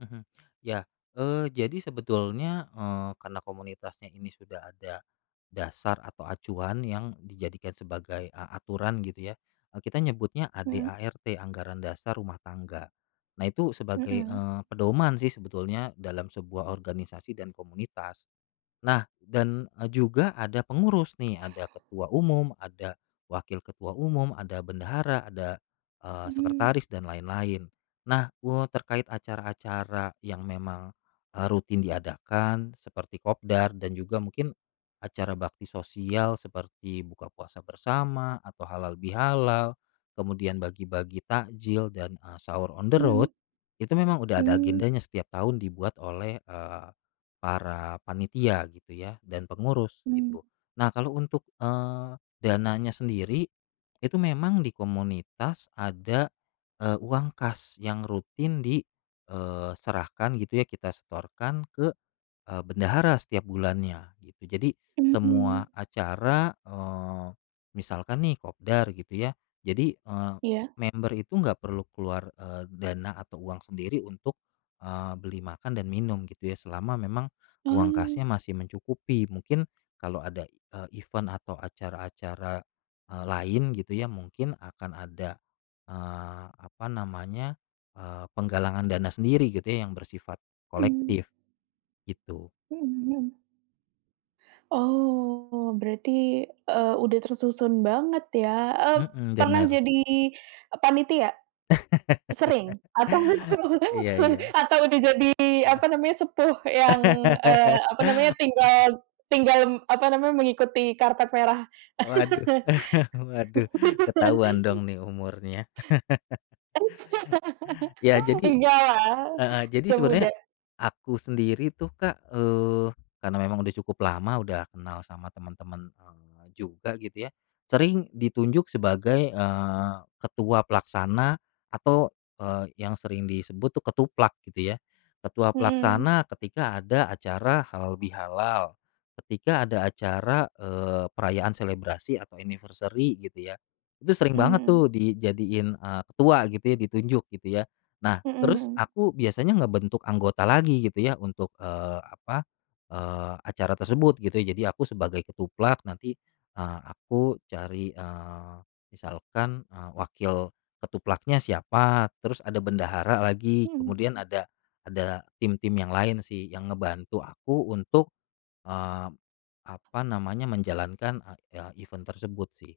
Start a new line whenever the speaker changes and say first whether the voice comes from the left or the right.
left: Mhm, ya, eee, jadi sebetulnya, eee, karena komunitasnya ini sudah ada, dasar atau acuan yang dijadikan sebagai a aturan gitu ya, eee, kita nyebutnya
right: Mhm.
left: AD/ART anggaran dasar rumah tangga, nah itu sebagai,
right: Mhm.
left: eee, pedoman sih sebetulnya dalam sebuah organisasi dan komunitas, nah dan, eee, juga ada pengurus nih ada ketua umum ada, wakil ketua umum, ada bendahara ada, eee,
right: Mhm.
left: sekretaris dan lain-lain, nah kuo terkait acara-acara yang memang, eee, rutin diadakan seperti kopdar dan juga mungkin, acara bakti sosial seperti buka puasa bersama atau halal bihalal, kemudian bagi-bagi takjil dan, eee, sahur on the road,
right: Mhm.
left: itu memang udah ada
right: Mmm.
left: agendanya setiap tahun dibuat oleh, eee, para panitia gitu ya dan pengurus
right: Mmm.
left: gitu, nah kalau untuk, eee, dananya sendiri, itu memang di komunitas ada, eee, uang kas yang rutin di eee, ...serahkan gitu ya kita setorkan ke, eee, bendahara setiap bulannya gitu jadi, semua
right: Mmm.
left: acara, eee, misalkan nih kopdar gitu ya, jadi, eee,
right: Iya.
left: member itu nggak perlu keluar, eee, dana atau uang sendiri untuk, eee, beli makan dan minum gitu ya selama memang, uang
right: Oh.
left: kasnya masih mencukupi mungkin kalau ada, eee, event atau acara-acara, eee, lain gitu ya mungkin akan ada, eee, apa namanya eee, penggalangan dana sendiri gitu ya yang bersifat
right: Mmm.
left: kolektif, gitu.
right: Mhm mhm. Oh, berarti, eee, udah tersusun banget ya ep
left: Mhm,
right: pernah
left: benar.
right: jadi, eee, panitia? Sering? Atau
left: Iya iya.
right: [unintelligible] atau udah jadi
left: Heeh.
right: apa namanya, sepuh yang eee, apa namanya tinggal tinggal apa namanya, mengikuti karpet merah?
left: Waduh waduh ketahuan dong nih umurnya. Ya jadi
right: Enggak lah,
left: heeh, jadi
right: masih
left: sebenarnya,
right: muda.
left: aku sendiri tuh Kak, eee, karena memang udah cukup lama udah kenal sama temen-temen, eee, juga gitu ya sering ditunjuk sebagai, eee, ketua pelaksana, atau, eee, yang sering disebut tuh ketuplak gitu ya, ketua
right: Mhm.
left: pelaksana ketika ada acara halal bihalal, ketika ada acara, eee, perayaan selebrasi atau anniversary gitu ya, itu sering
right: Mhm
left: banget tuh
right: mhm.
left: dijadiin, eee, ketua gitu ya ditunjuk gitu ya, nah
right: Mhm
left: terus
right: mhm.
left: aku biasanya ngebentuk anggota lagi gitu ya untuk, eee, apa eee, acara tersebut gitu ya jadi aku sebagai ketuplak nanti, eee, aku cari, eee, misalkan, eee, wakil ketuplaknya siapa terus ada bendahara lagi
right: Mhm.
left: kemudian ada ada tim-tim yang lain sih yang ngebantu aku untuk eee, apa namanya menjalankan a e event tersebut sih.